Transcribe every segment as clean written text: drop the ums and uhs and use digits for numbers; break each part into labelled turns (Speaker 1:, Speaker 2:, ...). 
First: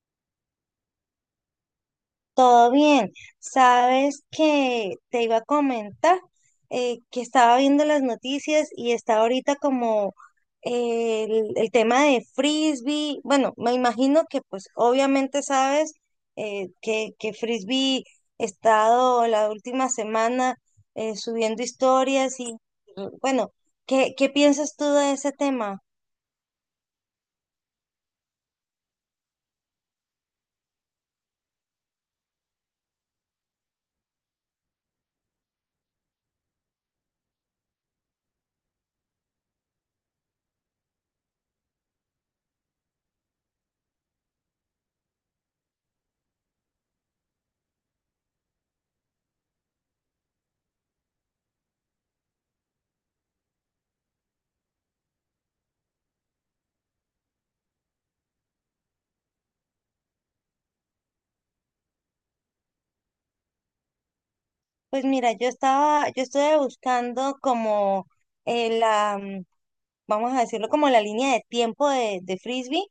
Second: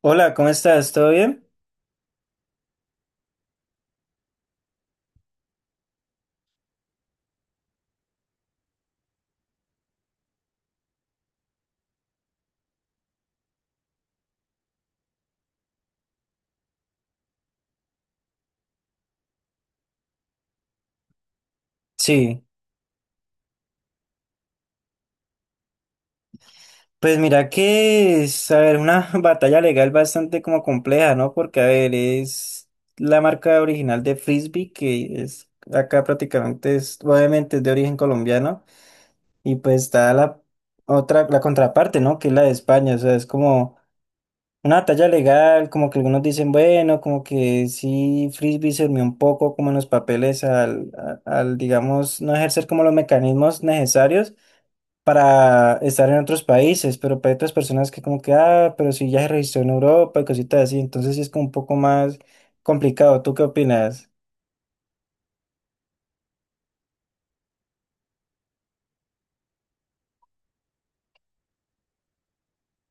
Speaker 1: Hola, ¿cómo estás? ¿Todo bien?
Speaker 2: Todo bien. Sabes que te iba a comentar que estaba viendo las noticias y está ahorita como el tema de frisbee. Bueno, me imagino que pues obviamente sabes que frisbee ha estado la última semana subiendo historias
Speaker 1: Sí,
Speaker 2: y bueno, ¿qué piensas tú de ese tema?
Speaker 1: pues mira que es, a ver, una batalla legal bastante como compleja, ¿no? Porque, a ver, es la marca original de Frisbee, que es acá prácticamente, es, obviamente es de origen colombiano, y pues está la otra, la contraparte, ¿no? Que es la de España, o sea, es como una batalla legal, como que algunos dicen, bueno, como que sí, Frisbee se durmió un poco como en los papeles al, al digamos, no ejercer como los mecanismos necesarios para estar en otros países, pero para otras personas que como que, ah, pero si ya se registró en Europa y cositas así, entonces sí es como un poco más complicado. ¿Tú qué opinas?
Speaker 2: Pues mira, yo estuve buscando como la vamos a decirlo como la línea de tiempo de Frisbee,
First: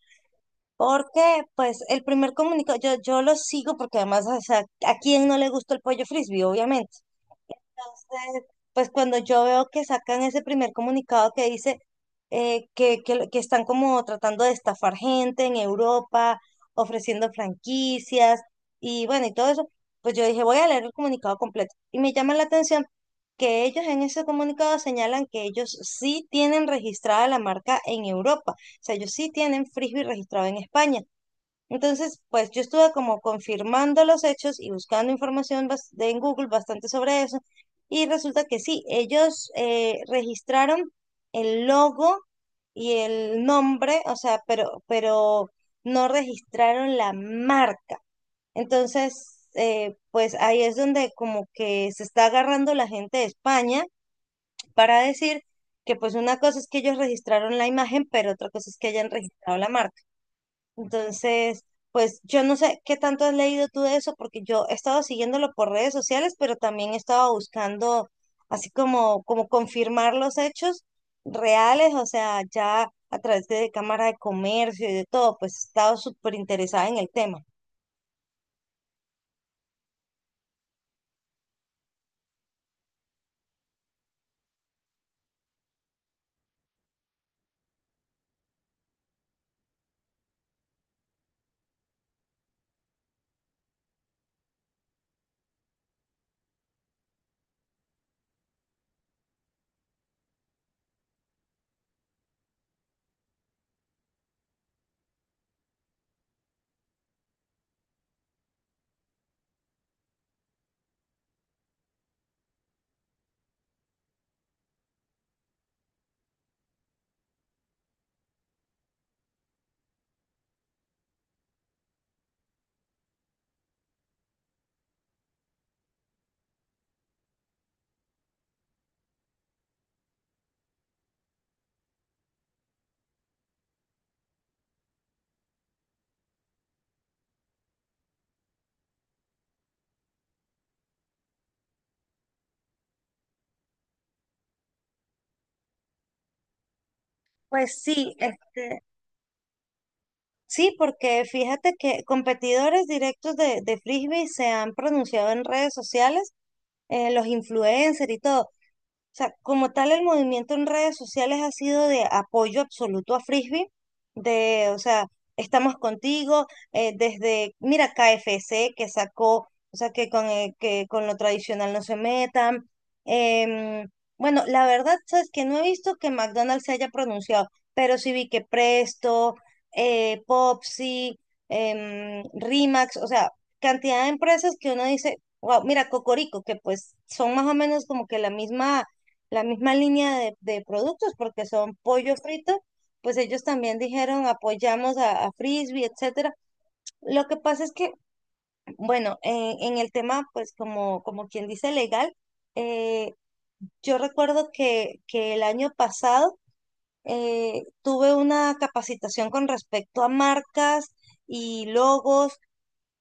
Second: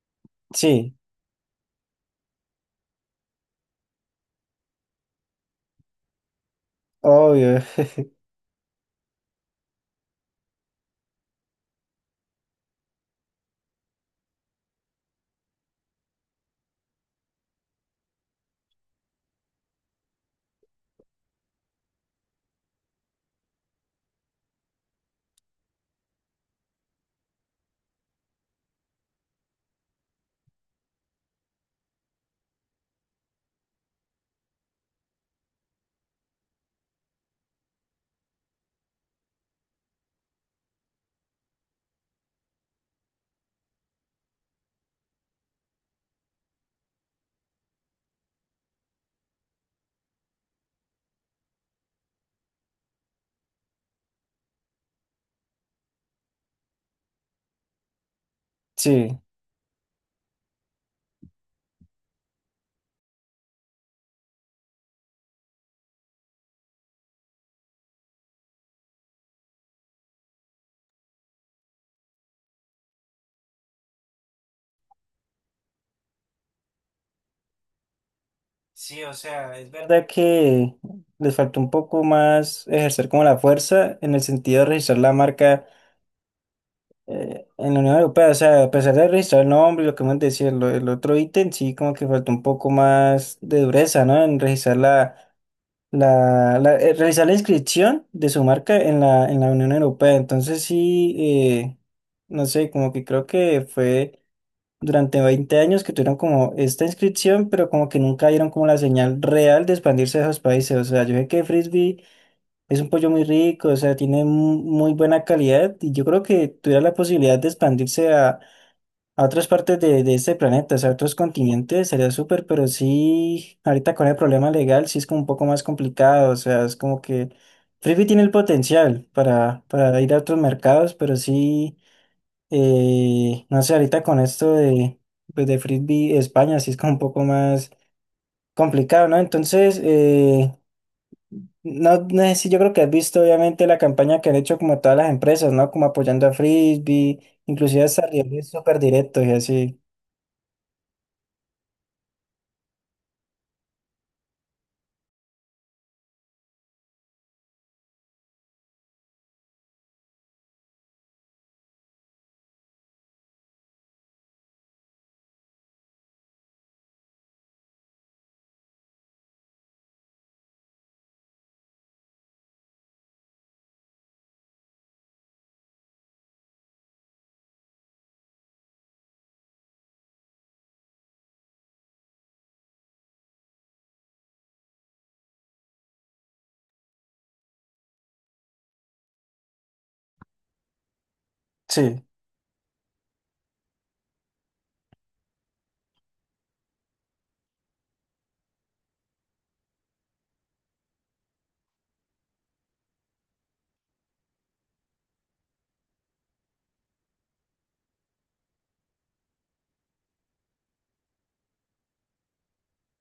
Speaker 1: Sí,
Speaker 2: porque pues el primer comunicado, yo lo sigo porque además, o sea, ¿a quién no le gusta el pollo Frisbee? Obviamente.
Speaker 1: obvio.
Speaker 2: Entonces, pues cuando yo veo que sacan ese primer comunicado que dice que están como tratando de estafar gente en Europa, ofreciendo franquicias y bueno, y todo eso, pues yo dije, voy a leer el comunicado completo. Y me llama la atención que ellos en ese comunicado señalan que ellos sí tienen registrada la marca en Europa, o sea, ellos sí tienen Frisbee registrado en España. Entonces, pues yo estuve como confirmando los hechos y buscando información en Google bastante sobre eso. Y resulta que sí, ellos registraron el logo y el nombre, o sea, pero no registraron la marca. Entonces, pues ahí es donde como que se está agarrando la gente de España para decir que pues una cosa es que ellos registraron la imagen, pero otra cosa es que hayan
Speaker 1: Sí.
Speaker 2: registrado la marca. Entonces, pues yo no sé qué tanto has leído tú de eso, porque yo he estado siguiéndolo por redes sociales, pero también he estado buscando así como confirmar los hechos reales, o sea, ya a través de Cámara de Comercio y de todo, pues he estado súper interesada en el tema.
Speaker 1: Sí, o sea, es verdad que les faltó un poco más ejercer como la fuerza en el sentido de registrar la marca en la Unión Europea. O sea, a pesar de registrar el nombre, y lo que hemos decía, el otro ítem, sí como que faltó un poco más de dureza, ¿no? En registrar la realizar la inscripción de su marca en la Unión Europea. Entonces sí, no sé, como que creo que fue durante 20 años que tuvieron como esta inscripción, pero como que nunca dieron como la señal real de expandirse a esos países. O sea, yo sé que Frisbee es un pollo muy rico, o sea, tiene muy buena calidad y yo creo que tuviera la posibilidad de expandirse a otras partes de este planeta, o sea, a otros continentes, sería súper, pero sí, ahorita con el problema legal sí es como un poco más complicado, o sea, es como que Frisbee tiene el potencial para ir a otros mercados, pero sí, no sé, ahorita con esto de, pues de Frisbee España sí es como un poco más complicado, ¿no? Entonces, no sé, si yo creo que has visto obviamente la campaña que han hecho como todas las empresas, ¿no? Como apoyando a Frisbee,
Speaker 2: Pues
Speaker 1: inclusive hasta
Speaker 2: sí,
Speaker 1: rivales súper
Speaker 2: este,
Speaker 1: directos y así.
Speaker 2: sí, porque fíjate que competidores directos de Frisbee se han pronunciado en redes sociales, los influencers y todo. Sea, como tal, el movimiento en redes sociales ha sido de apoyo absoluto a Frisbee, o sea, estamos contigo, desde, mira, KFC que sacó, o sea, que que con lo tradicional no se metan. Em, bueno, la verdad, sabes que no he visto que McDonald's se haya pronunciado, pero sí vi que Presto, Popsi, Rimax, o sea, cantidad de empresas que uno dice, wow, mira, Cocorico, que pues son más o menos como que la misma línea de productos, porque son
Speaker 1: Sí.
Speaker 2: pollo frito, pues ellos también dijeron apoyamos a Frisbee, etcétera. Lo que pasa es que, bueno, en el tema, pues como quien dice legal, eh, yo recuerdo que el año pasado tuve una capacitación con respecto a marcas y logos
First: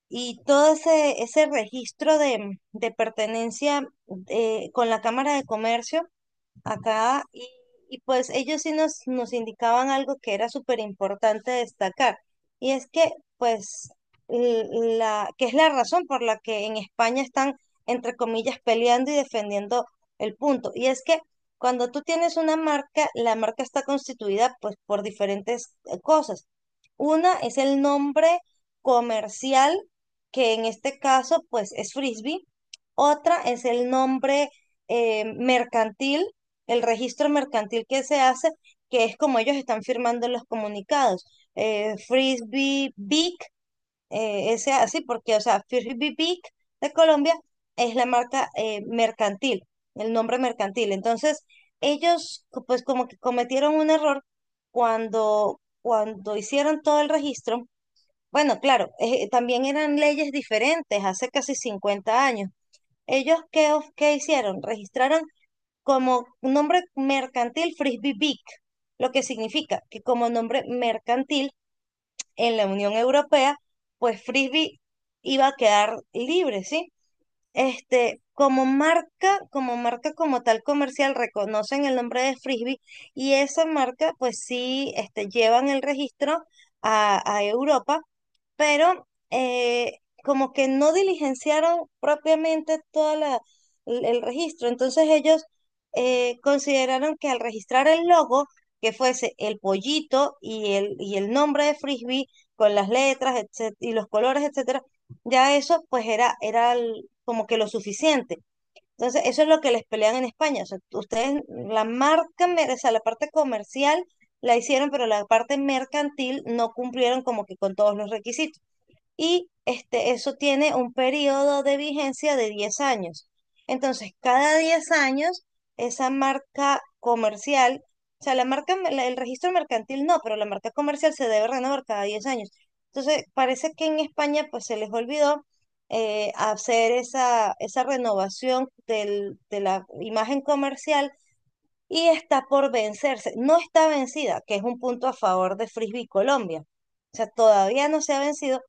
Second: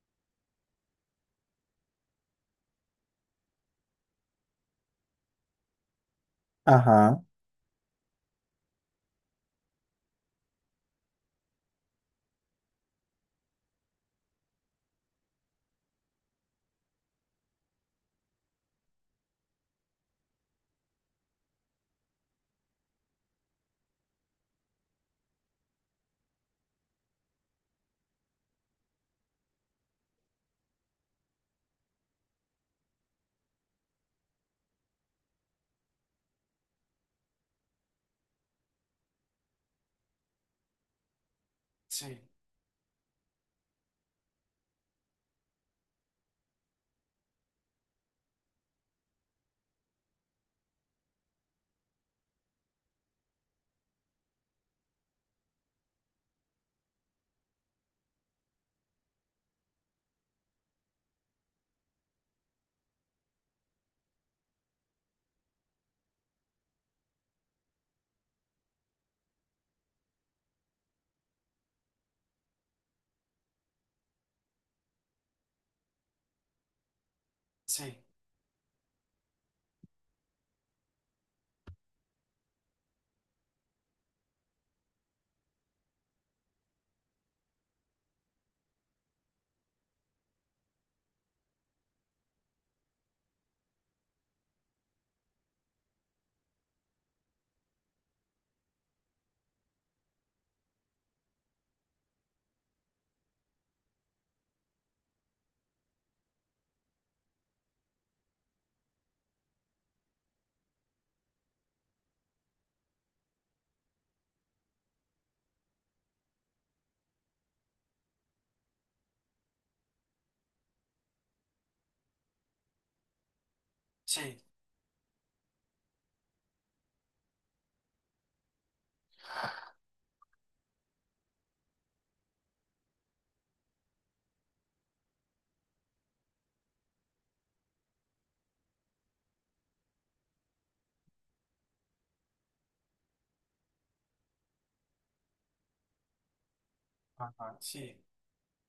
Speaker 2: y todo ese registro de pertenencia con la Cámara de Comercio
Speaker 1: Ajá.
Speaker 2: acá y pues ellos sí nos indicaban algo que era súper importante destacar, y es que pues l- que es la razón por la que en España están entre comillas peleando y defendiendo el punto, y es que cuando tú tienes una marca, la marca está constituida pues por diferentes cosas. Una es el nombre comercial, que en este caso pues es Frisbee. Otra es el nombre mercantil, el registro mercantil que se hace, que es como ellos están firmando los comunicados.
Speaker 1: Sí,
Speaker 2: Frisbee Big, ese así, porque, o sea, Frisbee Big de Colombia es la marca mercantil, el nombre mercantil. Entonces, ellos, pues, como que cometieron un error cuando hicieron todo el registro. Bueno, claro, también eran leyes diferentes hace casi 50 años. ¿Ellos qué, qué hicieron? Registraron como un nombre mercantil Frisbee Big, lo que significa que como nombre mercantil en la Unión Europea, pues Frisbee iba a quedar libre, ¿sí?
Speaker 1: sí,
Speaker 2: Este, como marca, como tal comercial, reconocen el nombre de Frisbee, y esa marca, pues sí, este, llevan el registro a Europa, pero como que no diligenciaron propiamente toda el registro. Entonces ellos consideraron que al registrar el logo, que fuese el pollito y y el nombre de Frisbee con las letras, etcétera, y los colores, etcétera, ya eso pues era como que lo suficiente. Entonces, eso es lo que les pelean en España. O sea, ustedes, la marca, o sea, la parte comercial la hicieron, pero la parte mercantil no cumplieron como que con todos los requisitos, y este, eso tiene un periodo de vigencia de 10 años. Entonces,
Speaker 1: sí,
Speaker 2: cada 10 años, esa marca comercial, o sea, la marca, el registro mercantil no, pero la marca comercial se debe renovar cada 10 años. Entonces, parece que en España pues se les olvidó hacer esa renovación de la imagen comercial, y está por vencerse. No está vencida, que es un punto a favor de Frisbee Colombia. O sea,
Speaker 1: ajá,
Speaker 2: todavía
Speaker 1: sí,
Speaker 2: no se ha vencido,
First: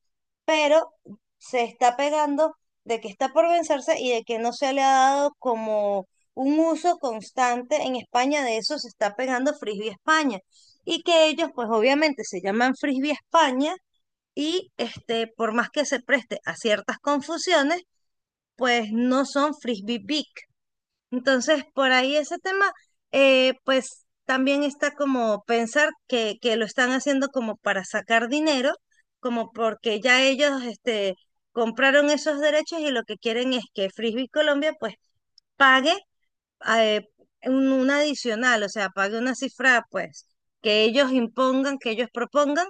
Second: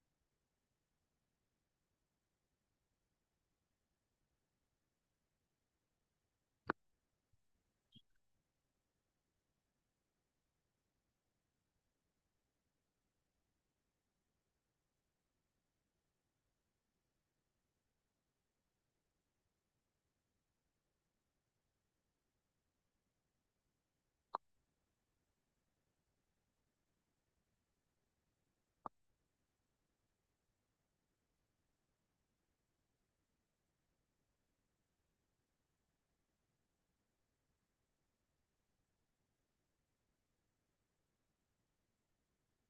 Speaker 2: pero se está pegando de que está por vencerse y de que no se le ha dado como un uso constante en España, de eso se está pegando Frisbee España. Y que ellos, pues obviamente se llaman Frisbee España, y este, por más que se preste a ciertas confusiones, pues no son Frisbee Big, entonces, por ahí ese tema, pues también está como pensar que lo están haciendo como para sacar dinero, como porque ya ellos este, compraron esos derechos, y lo que quieren es que Frisbee Colombia pues pague eh, un adicional, o sea, pague una cifra pues que ellos impongan, que ellos propongan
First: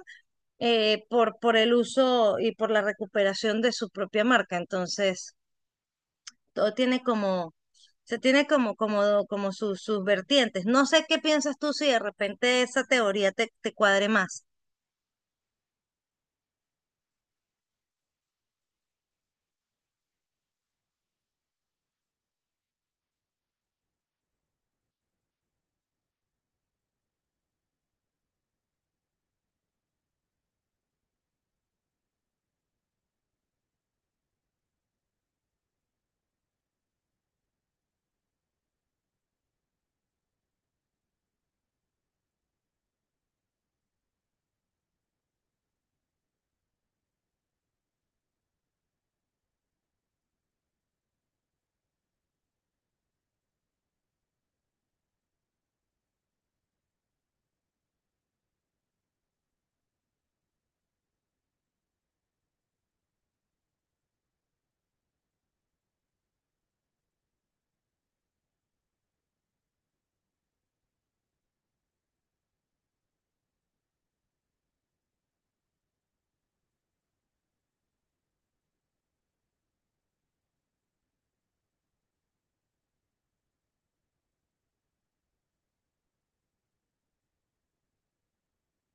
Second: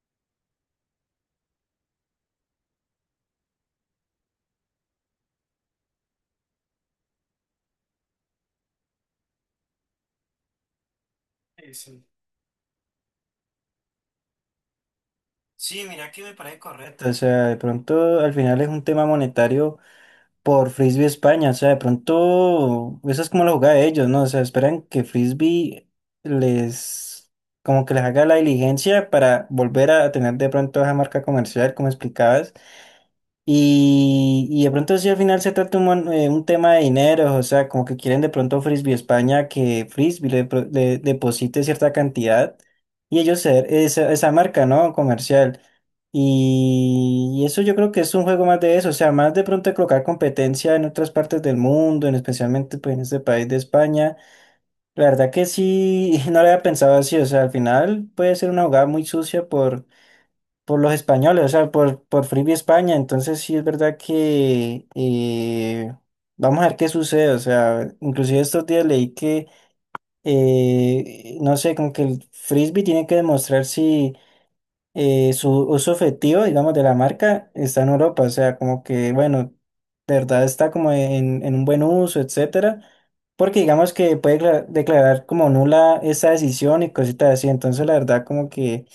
Speaker 2: por el uso y por la recuperación de su propia marca. Entonces, todo tiene como sea, tiene como sus vertientes. No sé qué piensas tú,
Speaker 1: sí,
Speaker 2: si de
Speaker 1: sí.
Speaker 2: repente esa teoría te cuadre más.
Speaker 1: Sí, mira que me parece correcto. O sea, de pronto al final es un tema monetario por Frisbee España. O sea, de pronto esa es como la jugada de ellos, ¿no? O sea, esperan que Frisbee les, como que les haga la diligencia para volver a tener de pronto esa marca comercial, como explicabas. Y de pronto si al final se trata un, un tema de dinero, o sea, como que quieren de pronto Frisbee España que Frisbee le, le deposite cierta cantidad y ellos ser esa, esa marca, ¿no? Comercial. Y eso yo creo que es un juego más de eso, o sea, más de pronto de colocar competencia en otras partes del mundo, en especialmente pues en este país de España. La verdad que sí, no lo había pensado así, o sea, al final puede ser una jugada muy sucia por los españoles, o sea, por Free España. Entonces sí es verdad que vamos a ver qué sucede. O sea, inclusive estos días leí que, no sé, como que el frisbee tiene que demostrar si su uso efectivo, digamos, de la marca está en Europa. O sea, como que, bueno, de verdad está como en un buen uso, etcétera. Porque digamos que puede declarar como nula esa decisión y cositas así. Entonces, la verdad, como que...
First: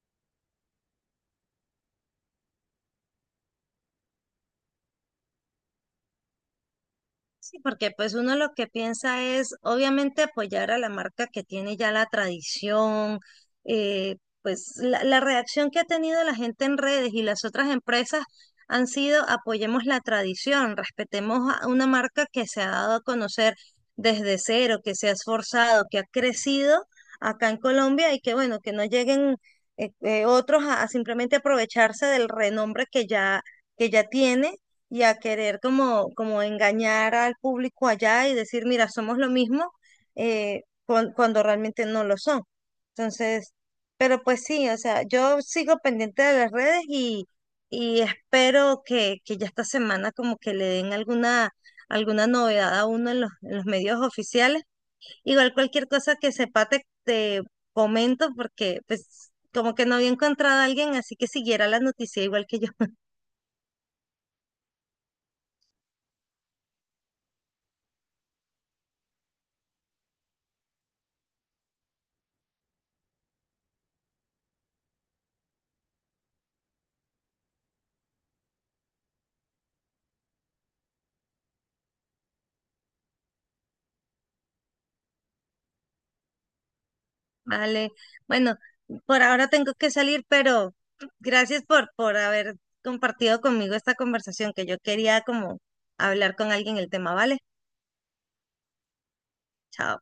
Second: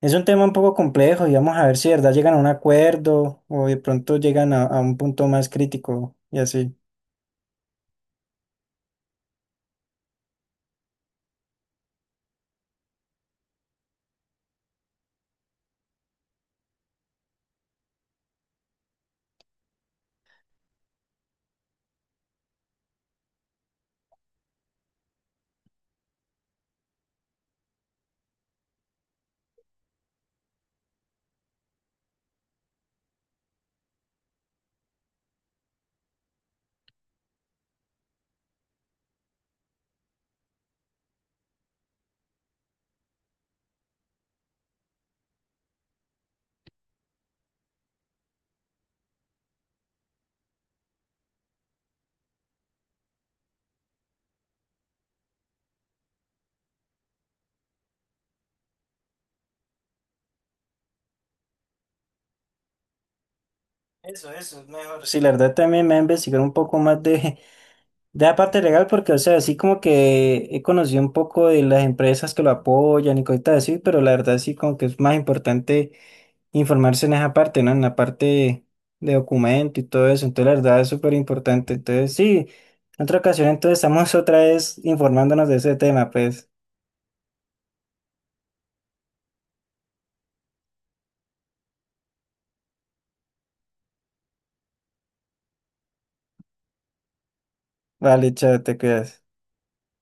Speaker 1: Es un tema un poco complejo y vamos a ver si de verdad llegan a un acuerdo o de pronto llegan a un punto más crítico y así.
Speaker 2: Sí, porque pues uno lo que piensa es obviamente apoyar a la marca que tiene ya la tradición, eh, pues la reacción que ha tenido la gente en redes y las otras empresas han sido apoyemos la tradición, respetemos a una marca que se ha dado a conocer desde cero, que se ha esforzado, que ha crecido acá en Colombia, y que bueno, que no lleguen otros a simplemente aprovecharse del renombre que ya tiene, y a querer como engañar al público allá y decir, mira, somos lo mismo, cuando realmente no lo son. Entonces, pero pues sí, o sea, yo sigo pendiente de las redes y espero que ya esta semana como que le den alguna novedad a uno en los medios oficiales. Igual cualquier cosa que sepa te comento, porque pues como que no había encontrado a alguien así que siguiera la noticia igual que yo.
Speaker 1: Eso, es mejor. Sí, la verdad también me ha investigado un poco más de, de la parte legal porque, o sea, así como que he conocido un poco de las empresas que lo apoyan y cositas así, pero la verdad sí como que es más importante informarse en esa parte, ¿no? En la parte de documento y todo eso. Entonces, la verdad es súper importante. Entonces, sí, en otra ocasión entonces estamos otra vez informándonos de ese tema, pues.
Speaker 2: Vale, bueno, por ahora tengo que salir, pero gracias por haber compartido conmigo esta conversación, que yo quería como hablar con alguien el tema, ¿vale?
Speaker 1: Vale, chao, te cuidas.
Speaker 2: Chao.